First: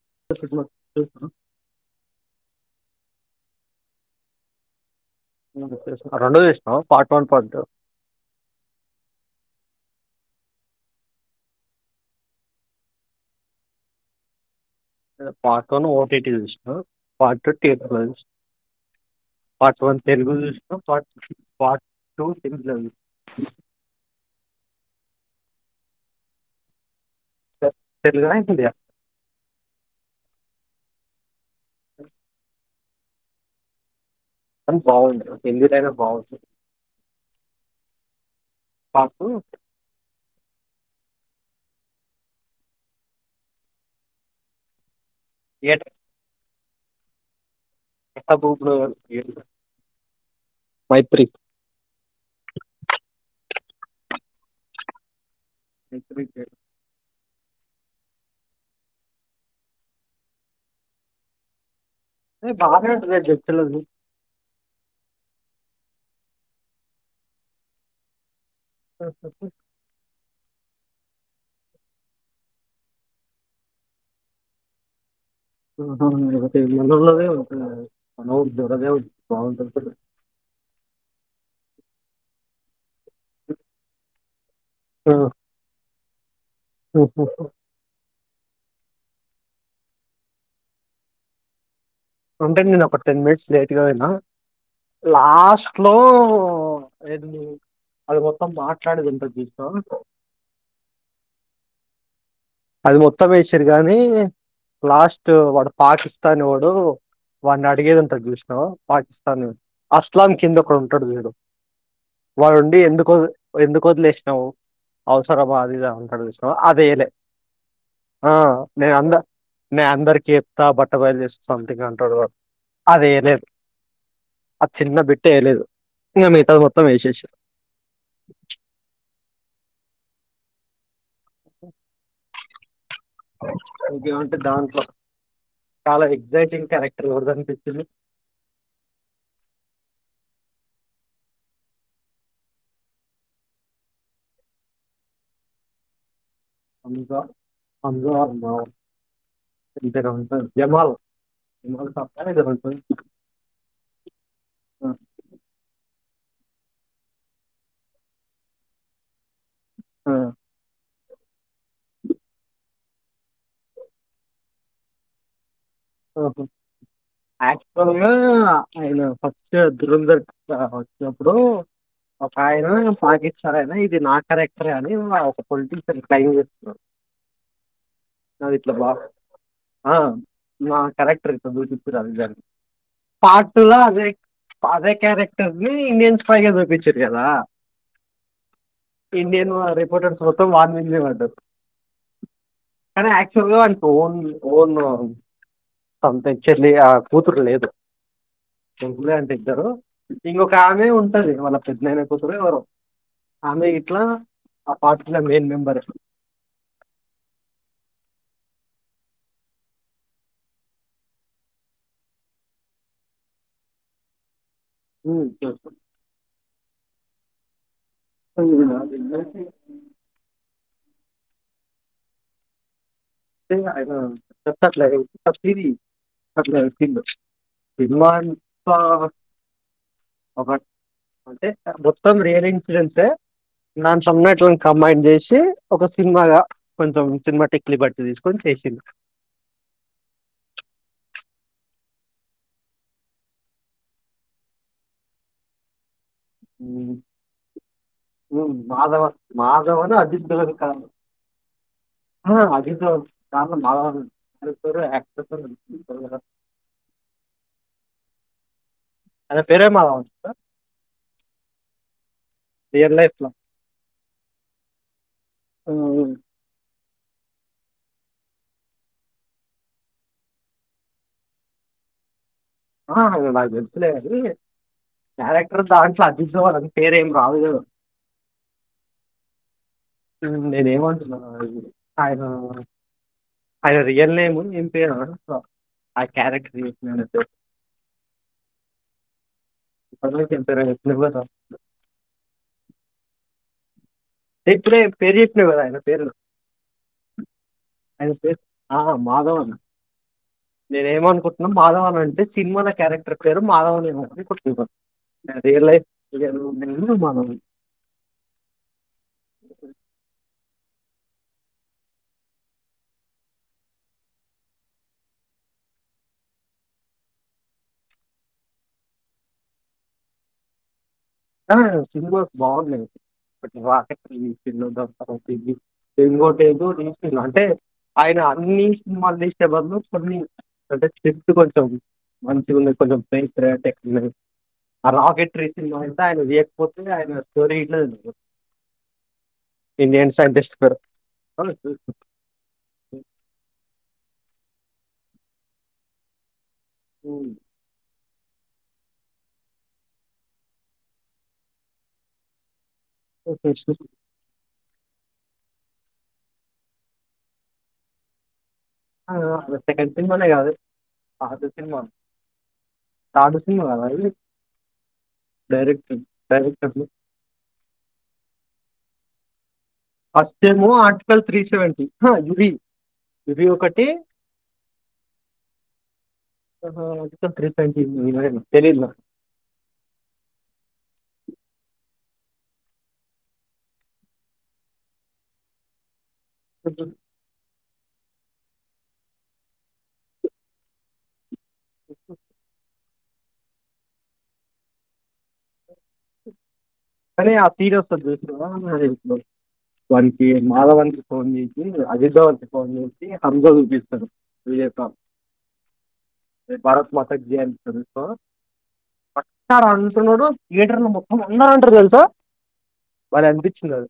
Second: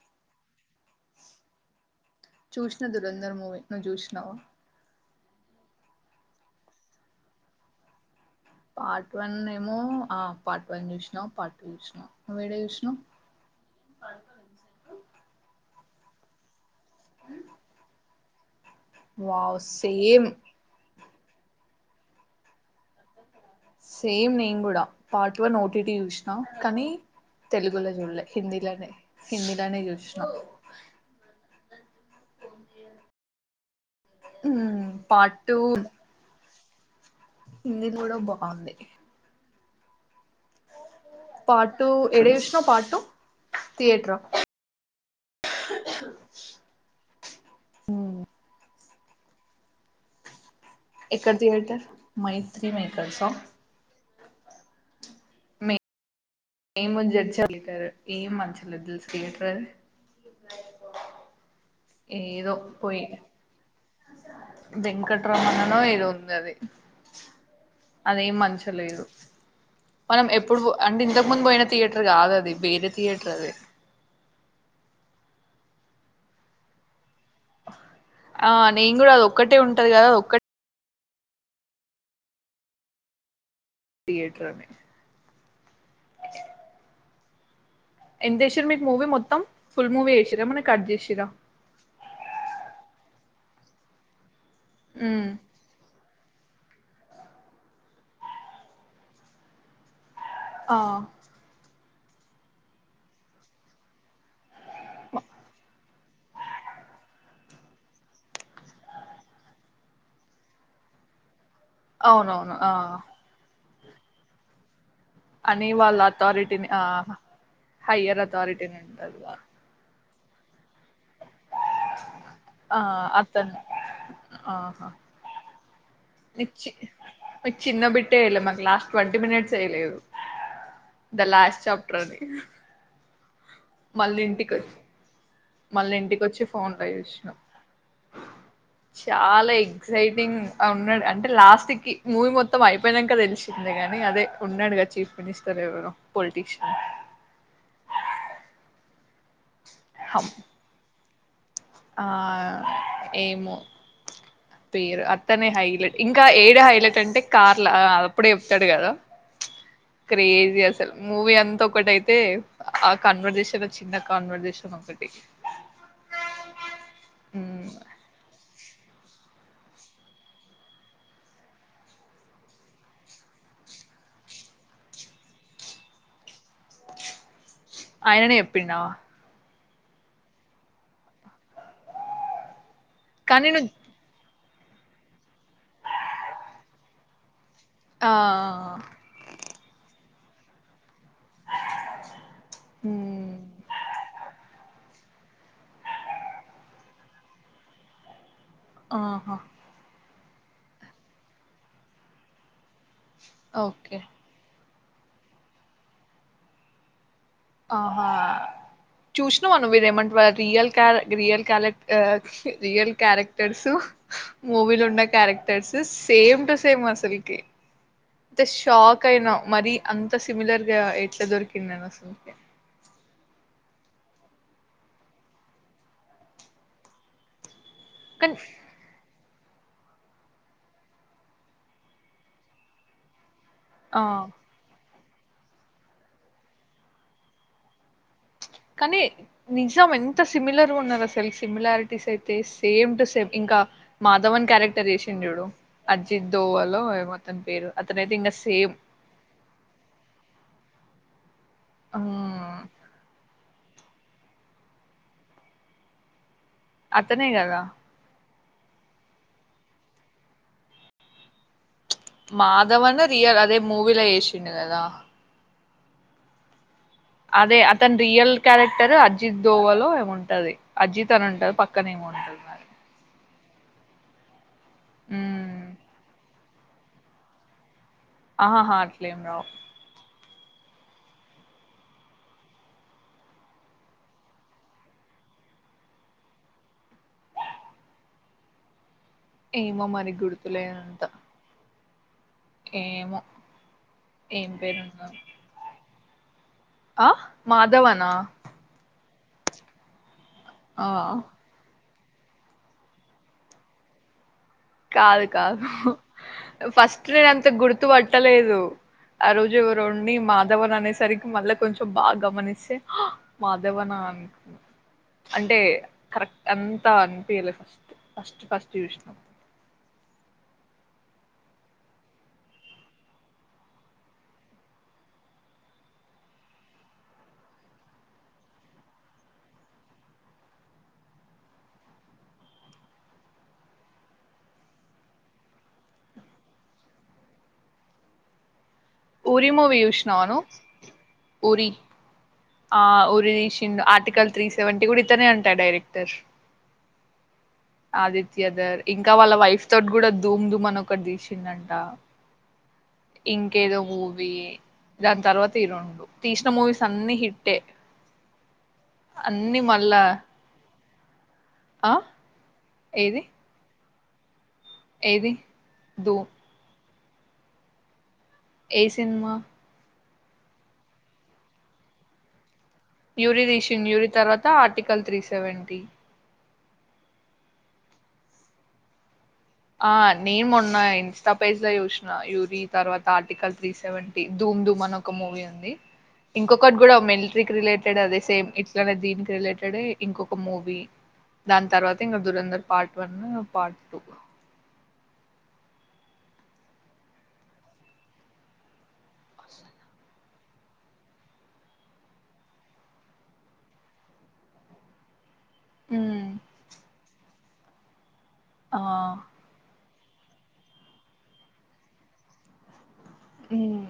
[unintelligible] చుష్ణ Dhurandhar movie నువ్ జూష్నవ రెండు చూష్ణవ part one part two part one ఏమో ఆ పార్ట్ వన్ చూష్నాపార్ట్ టూ చూష్నా నువ్వేడ చూష్నావు [unintelligible] సార్ పార్టీ ఒన ఓటీటీ చూష్ణ part take once wow part one same Telugu చూష్ణ పార్ట్ పార్ట్ టూ హిందీ ల ఉంది సేమ్ నేన్ గూడ పార్ట్ వన్ ఓటీటి చూష్ణ కానీ తెలుగులో చూడలే తెలుగు హిందీ హిందీలనే హిందీలనే చూష్ణ కాని బాగుంది హిందీ ల అయినా బాగుంది హిందీ కుడా బా పార్టీ టూ పార్ట్ టూ ఏడ చూష్ణవ్ పార్ట్ టూ థియేటర్ హ థియేటర్ ఏటా గ్రూప్ లోవోల్లు ఎడుగురం ఎక్కడ థియటర్ మైత్రి మాకర్స్ ఆ రిగ్ రిపేర్ నేము జడ్చెర్ల [unintelligible] ఏం మంచిలదు తెల్సా థియేటర్ ఏ ఏదో బాగానే ఉంటుంది జడ్చెర్ల వెంకటరమణ నో ఏదో ఉంది అది అదేం మంచ్ ఒహ్ హో హో మనం ఎప్పుడు పో అంటే ఇంతకు ముందు బోయిన థియేటర్ గాదు అది వేరే థియేటర్ అది ఉహు ఇంగ తెలియానోళ్లదే మన్ ఆ ఊరు దొర నేను దేవుడ్ కూడా అది ఒక్కటే ఉంటది బావుటాధిగా కదా అది ఒక్కటే థియేటర్నే ఓహో ఎంతషీర్ మీకు మూవీ మొత్తం ఫుల్ మూవీ ఎషిరా ఏమైనా కట్ జెషిరా అంటే మీర్ ఒక టెన్ డేస్ లేట్ గా గణేన ఉమ్ లాస్ట్ లో ఓ ఏంది అది మొత్తం మాట్లాడేది ఉంటది చూష్ణవ ఆ అది మొత్తం ఎషిరు గానీ లాస్ట్ వాడు పాకిస్తాన్ వొడు వాని అడిగేది ఉంటది జుష్ణవ పాకిస్తాన్ అస్లాం కింద ఒక్కడు ఉంటడు జుడు అవునవును ఆ వాడుండి ఎందుకు ఎందుకు వదిలేసినావు అవసరమా అని అదిది వాళ్ళ అంటరు చూసినవా అథారిటీని ఆ అదేయలే హయ్యర్ అథారిటీ ఉంటదిగ నేను అందరికి చెప్తా బట్ట బయలు చేస్త సొమెథింగ్ అంటాడు ఆ అదియలేదు అతను అది చిన్న బిట్టే ఎయలేదు నిక్ చి నిక్ చిన్న బిట్టే ఎయలే మాకు లాస్ట్ ట్వంటీ మినిట్స్ వేయలేదు ద లాస్ట్ చాప్టర్ అది ఇంకేమంటే దాంట్లో మళ్ళీ చాలా ఇంటికి వచ్చి ఎగ్జైటింగ్ ఫోన్ పే క్యారెక్టర్ ఎష్న ఎవరిది అనిపించింది చాల ఎక్సైటింగ్ ఉన్నాడు అంటే లాస్ట్ కి మూవీ మొత్తం అయిపోయినంక తెలిసింది గాని అదే ఉన్నాడు గ చీఫ్ మినిస్టర్ ఎవరో పోల్టిష్ ఇంకా పంజారాలు ఏం పేరో హమ్ ఉంటది జమల్ ఆ ఏమో పేరు అత్తనే హైలేట్ ఇంక ఏడ హైలట్ అంటే కార్ల ఆ అప్పుడే చెప్తడు కద ప్చ్ క్రేజి అసల్ మూవీ అంతా ఒకటైతే ఆ కన్వర్జేషన్ చిన్న కాన్వర్జేషన్ ఒకటి ఊహు [unintelligible] అయిన ఫస్ట్ ఇయర్ దురంధర్ వచ్చినప్పుడు ఒక ఆయన పాకిస్తానయినా ఇది నా కరెక్టరే అని ఒక పొలిటిషన్ క్లైన్ చేసుకున్నడు అయిననే చెప్పిండా ఆ మా కలెక్టర్ ఇట్ల సూపిచ్చిర్రు అది కానీ పార్ట్ టూ నువ్వు ల అదే అదే క్యారెక్టర్ని ఇండియన్ స్టైల్ లో సూపిచ్చిర్రు కదా ఆ ఇండియన్ రిపోర్టర్స్ మొత్తం వార్నింగే ఇవ్వాలి కాని అక్చ్యువల్ గ ఓం ఓం అంత ఇచ్చర్లి ఆ కూతురు లేదు ఇలే అంట ఆహా! ఇద్దరు ఇంకొక ఆమె ఉంటది వాళ్ళ పెద్నాన కూతురొ ఎవరొ ఆమె ఓకే. గిట్ల ఆ పార్టీలో మెయిన్ మెంబరు ఆహా చూసినవ నువు రేమంట వా రియల్ క్యార రియల్ క్యారెక్ చి రియల్ క్యారెక్టర్సు మూవీలో ఉన్న క్యారెక్టర్స్ సేమ్ టు సేమ్ అసలకి అంతే షాక్ అయిన మరి అంత సిమిలర్ గ ఎట్ల దొరికిందని అసలు అయినా [unintelligible] సినిమా కానీ అంత ఒక అంటే మొత్తం రియల్ ఇన్సిడెంట్స్ ఆ! నాన్ సన్నట్లను కంబైన్ చేసి ఒక సినిమాగా కొంచెం సినిమా టెక్నీ బట్టి తీసుకు కనీ నిజం ఎంత సిమిలర్గ ఉన్నది అసల్ సిమిలారిటీస్ అయితే సేమ్ టు సేమ్ ఇంక మాధవన్ క్యారెక్టర్ చేసిండుచూడు అజిత్ దోవలో ఉమ్, ఏమో అతని పేరు అతనైయితే ఇంగ ఉమ్, సేమ్ మాధవ హో హ్మ్. అది ఇంకో లోవల్ [unintelligible] అతనే గద ఆయన పేరే మాదవ అనుకుంట మాధవన్ రియల్ అదే మూవీలో చేశిండు కదా ఉ అదే అతని రియల్ క్యారెక్టర్ అజిత్ దోవాలో ఉంటది అజిత్ అని ఉంటది పక్కనే ఏమొ ఉంటది అ నాకు తెలుసులే గని ఉమ్ క్యారెక్టర్ దాంట్ల అది తేవాలని పేర్ ఏం రావు గాద ఆహా హా అట్లేంరావ్ ఇప్పుడు నేన్ ఏమంటున్నా అయినా ఆయన్ రియల్ నేమ్ అ ఏం పేర్ ఆ క్యారెక్టర్ చేసినోడి పే ఏమో మరి ఇప్పటివరకు ఏం గుర్తులే పేరు అంత చెప్పినావు కదా ఏమో ఏం ఇప్పుడే పేరుందో పేర్ చెప్పినవ్ కదా ఆయనా పేరు ఆ మాధవనా అయినా పేర్ ఆ మాధవన్ ఆ నేనేం అన్కుట్నం మాధవన్ అంటే సినిమాల క్యారెక్టర్ పేరు మాధవన్ ఏమో అని కు కాదు కాదు నేమ్ ఫస్ట్లో మాధవన్ నేనంత గుర్తు పట్టలేదు ఆ రోజు ఎవరో ఉండి మా మాధవన్ అనేసరికి మల్ల కొంచెం బాగ్ గమనిస్తే మాధవన్ న అంటే కరెక్ట్ అంతా అన్పియలేద్ ఫస్ట్ ఫస్ట్ చూసినాం. ఆ సినిమాస్ బాగున్నాయి. వాక్ నీ పిల్ [unintelligible] అంటే అయినా అన్నీ సినిమాల్ తీసే బదులు కొన్ని అంటే షిఫ్ట్ కోసం మంచిగా ఉన్నది. కొంచెం [unintelligible] ఆ రాకెట్ ట్రైన్ ఆయ్న వేక్పోతే ఆయ్న స్టోరీ ఇట్లా ఊరి మూవీ ఇండియన్ చూసినావా నువ్వు సైంటిస్ట్ గర్ ఊరి ఆ ఉరిదిషిండ్ ఆర్టికల్ త్రి సెవెన్టీ కూడా ఇతనే అంటా డైరెక్టర్ ఉమ్ ఆదిత్యధర్ ఇంకా వాళ్ళ వైఫ్ తోట్ కూడా ధూమ్ ధూమని ఒకట్ తీసిండంట ఇంకేదో మూవి దాన్ తర్వాత ఈ రెండు తీసిన మూవీస్ అన్ని హిట్టే ఆ అన్ని రొట్టె కంటే మళ్ళా మనవి కాదు పాత సినిమా ఆ ఏది పాత సినిమా భలేవుంది. ఏది డైరెక్ట్ ధూమ్ డైరెక్ట్లు ఏ సిన్మా ఫస్ట్ ఏమో ఆర్టికల్ త్రీ సెవెన్టీ హ యూరి యూరి రీషన్ యూరి తర్వాత ఆర్టికల్ త్రీ సెవెన్టీ ఆహా ఆర్టికల్ త్రీ [unintelligible] తెలిద్ నాక్ ఆ నే మొన్న ఇన్స్టా పేజ్ ల చూసిన యూరి తర్వాత ఆర్టికల్ త్రీ సెవెంటీ దూ ముందు మనో ఒక మూవీ ఉంది. ఇంకొకట్ కూడా మిల్ట్రీ రిలే ఇక్కడ అదే సేమ్ ఇట్లనే దీనికి రిలేటెడ్ ఏ ఇంకొక మూవీ దాని తర్వాత ఇంకా Dhurandhar part one part two కనీ అ తీర్ ఒస్తది చూస్నవా వానికి మాలవంతి ఫోన్ చేసి అజితవంతి ఫోన్ చేసి హంస చూపిస్తరు. విజయ్ కా ఉమ్ భారత మాత జై [unintelligible] చూస్నావ ఆ పక్క తునోడు థియేటర్ లో మొత్తం ఉన్నారంటారు తెల్సా. భలే అనిపించింది. ఉమ్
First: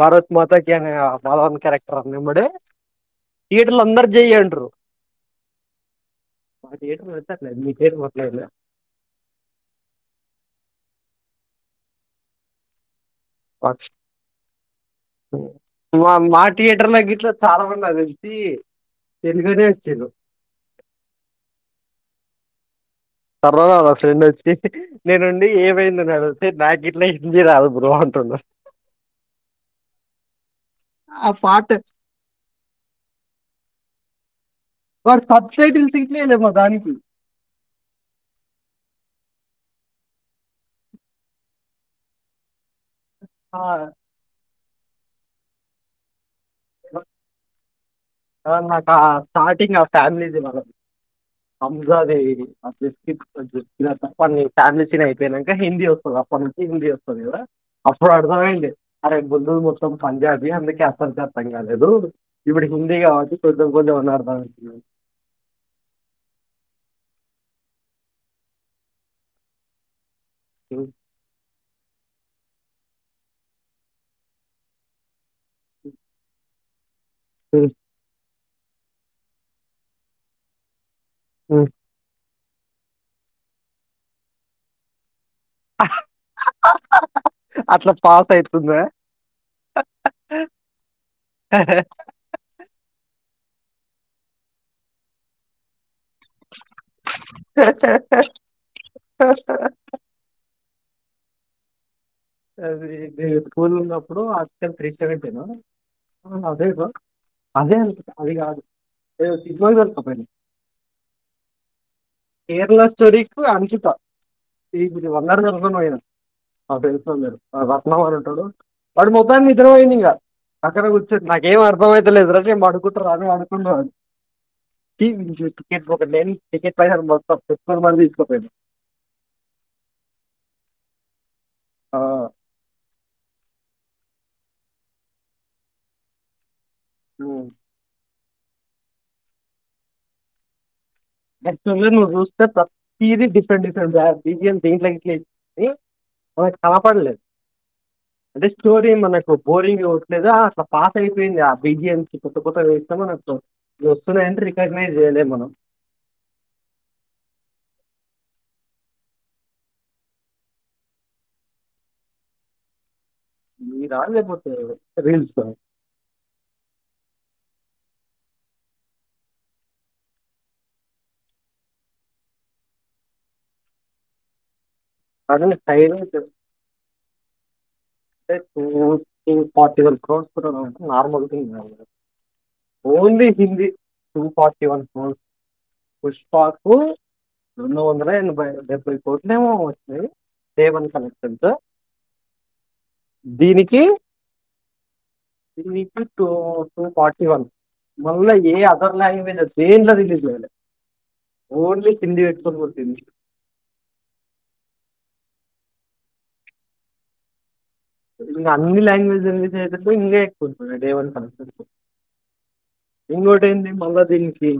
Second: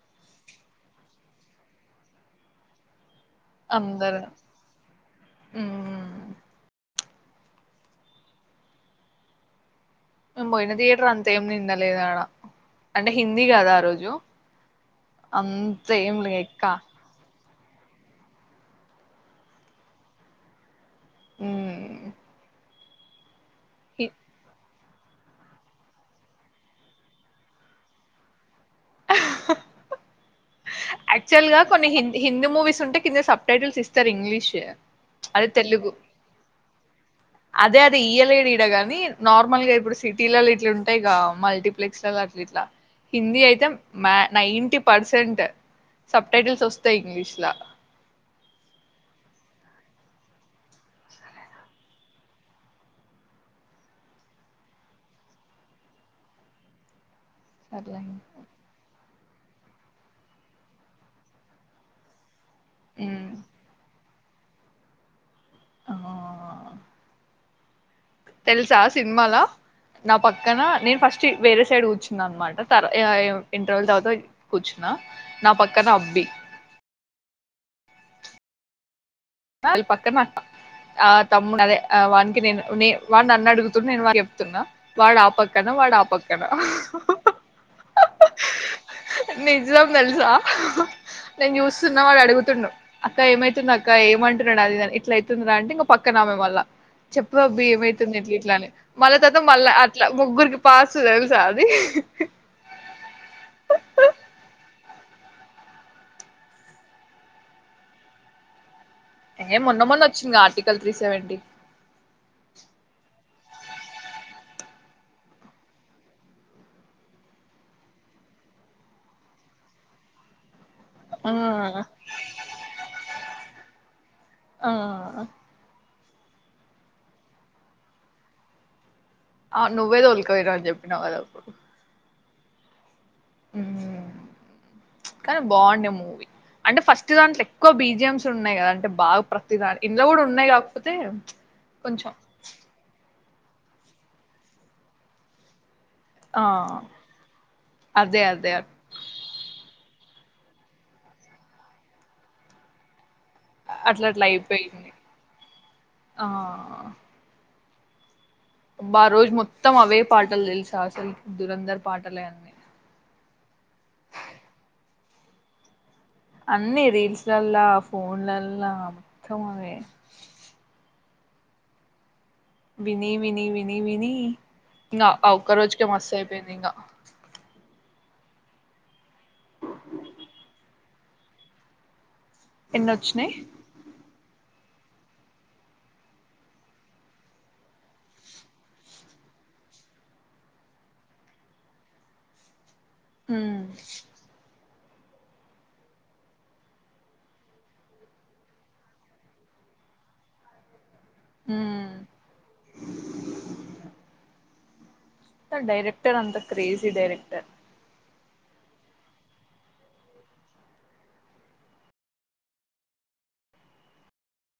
భారత్ మాతాకి అనే ఆ ఫార్నర్ క్యారెక్టర్ అ నిమ్డి అందర్ ఊమ్ థియేటర్ లో వత్తె అట్లా నీకు ఏతట్లే మేమ్ పోయిన థియేటర్ అంతా ఏం నిండలేద్ ఆడ అంటే హిందీ కదా ఆ రోజు అంత మా ఏం మా లేక్క థియేటర్‌లో గిట్ల చాలా మంది అద్ తేలిసి తెలుగనే వచిర్రు ఊమ్ టర్వాలాల ఫ్రెండ్ ఒచ్చి నేనుండి ఏమైంది అని అడిగితే నాక్ గిట్లా హిందీ రాదు బ్రో అంటుండు ఆహ్ హ హ ఆ ఆక్చల్ గా పాట కొన్ని హిందీ హిందీ మూవీస్ ఉంటే కింద సబ్ టైటిల్స్ ఇస్తారు ఇంగ్లీష్ మరి అదే సబ్ తెలుగు టైటిల్స్ ఇయ్యలే మనదానికి అదే అది ఇయ్యలేదీడ గాని నార్మల్ గా ఇప్పుడు సిటీలల్ల ఇట్లు ఉంటాయి క మల్టీప్లెక్స్ దీంట్ల హిందీ ఆ అయితే మ్య నైంటీ పర్సెంట్ సబ్ టైటిల్స్ వస్తాయి ఇంగ్లీష్ లా నాకు స్టార్టింగ్ నా ఫ్యామిలీది మనది Amrita Devi the family scene అయిపోయినంక హిందీ వస్తది అప్ పన్ హిందీ వస్తది కదా సర్లే అప్పుడు అర్థం అయింది అరేయ్ గొందులు మొత్తం పంజాబి అందుకే అస్సల్కే అర్ధం కాలేదు ఇప్పుడు ఉమ్ హిందీగావట్టి కొంచెం కొంచెం అయిన అర్థం అయితుంది ఆ తెలుసా సినిమాల నా పక్కన నేను ఫస్ట్ వేరే ఇటుసైడ్ కూర్చున్నా అన్నమాట తర్ ఇంటర్వల్ తర్వాత కూర్చున్నా నా పక్కన అబ్బి ఉమ్ వాల్ పక్కన అక్క ఆ తమ్ముడదే ఆ వాని నేను నేను వాడునన్నడుగుతుండు నేను వానికి చెప్తున్నా వాడు పక్కన వాడాపక్కన అట్లా పాస్ అయితుందా నిజం తెలుసా నేను చూస్తున్నా వాడు అడుగుతుండు అక్క ఏమైతుంది అక్క ఏమంటున్నాడు అది ఇదని ఇట్ల అయితుందిరా అంటే ఇంగ పక్కనామే మల్ల చెప్పు అబ్బి ఏమైతుంది ఇట్లా ఇట్ల అని మళ్ళ తరువాత మళ్ళా అట్లా ముగ్గురికి పాస్ తెల్సా అది అది ఇది స్కూల్లున్నప్పుడు హాస్టల్ త్రీ సెవెంటిను ఆ అదే నా అదే అనుకుంట అదిగాదు ఏ మొన్న మొన్న వచ్చింది ఆర్టికల్ త్రీ సెవెంటీ కేరళ స్టోరీకి అను చుట్టా [unintelligible] ఆ పెరుతోని లేరు ఆ రత్నం అనేటోడు వాడు మొత్తాన్నికి నిద్ర పోయిండు ఇంకా అక్కడ కూర్చోండి నాకేం ఆ అర్థం అయిత లేదు రా నేన్ పండుకుంటారని అని పడుకుండు వాడు టి టికెట్ బొక్క నెన్ [unintelligible] ఆ నువ్వే తోల్కపోయినవని చెప్పినవు కదప్పుడు ఊమ్ కానీ బాగుండే మూవీ అంటే ఫస్ట్ దాంట్లో ఎక్కువ బీజిఎం మ్స్ ఉన్నాయి కదా అంటే బాగా ప్రతిదానికి ఇండ్ల కూడా ఉన్నాయి కద ఆక్చవల్ గా నువ్వు చూస్తె ప్రతీది డిఫరెంట్ డిఫరెంట్ ధ్యం బి జి ఎమ్ దింట్లోకి కి ఆ! మనకి కాపాడలేదు అదే. అయితే అదే. స్టోరీలు మనకు బోరింగ్ లేదా అట్లా పాత అయిపోయింది ఆ బిజిఎం కొత్త కొత్త వేస్తాం మనం అట్లా అట్లా వస్తున్నాయంటే అయిపోయింది. రికగ్నైజ్ చేయలేం మనం ఆ అబ్బ ఆ రోజు మొత్తం అవే పాటలు తెలుసా అసలు దురంధర్ పాటలే అన్నీ మీరా లేపోతే రిల్సా అన్నీ రీల్స్లల్లా ఫోన్లల్లా మొత్తం అవే విని విని విని వినీ ఇంగ ఆ అదే ఒక్క రోజుకే సైలెన్స్ మస్తయిపోయిందింగా అంటే ఇప్పుడు టూ ఫార్టీ వన్ కోర్స్ పెట్టాలంటే నార్మల్ థింగ్ కాదు కదా ఓన్లీ ఎన్నొచ్చినయి? Hindi two forty one crores పుష్పాకు రెండు వందల ఎనభై డెబ్బై కోట్లు ఏమో వచ్చినాయి డే వన్ కలెక్షన్స్ హ్మ్. దీనికి దీనికి టూ టూ ఫార్టీ వన్ మళ్ళ ఏ అదర్ లాంగ్వేజెస్ దేంట్ల రిలీజ్ అవలే ఓన్లీ హ్మ్. హిందీ పెట్టుకొని కొట్టింది ఆ డైరెక్టర్ అంత క్రేజి డైరెక్టర్ ఇంగ అన్ని లాంగ్వేజ్ లోను రిలీజ్ అయ్యేటప్పుడు ఇంగ ఎక్కువ ఉంటుంది డే వన్ కలెక్షన్ ఇంకోటెంది మల్లాదినికి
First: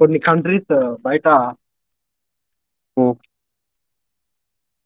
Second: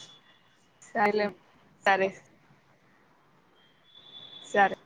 కొన్ని కంట్రీస్ సరేలే బయట సరే ఓ సరే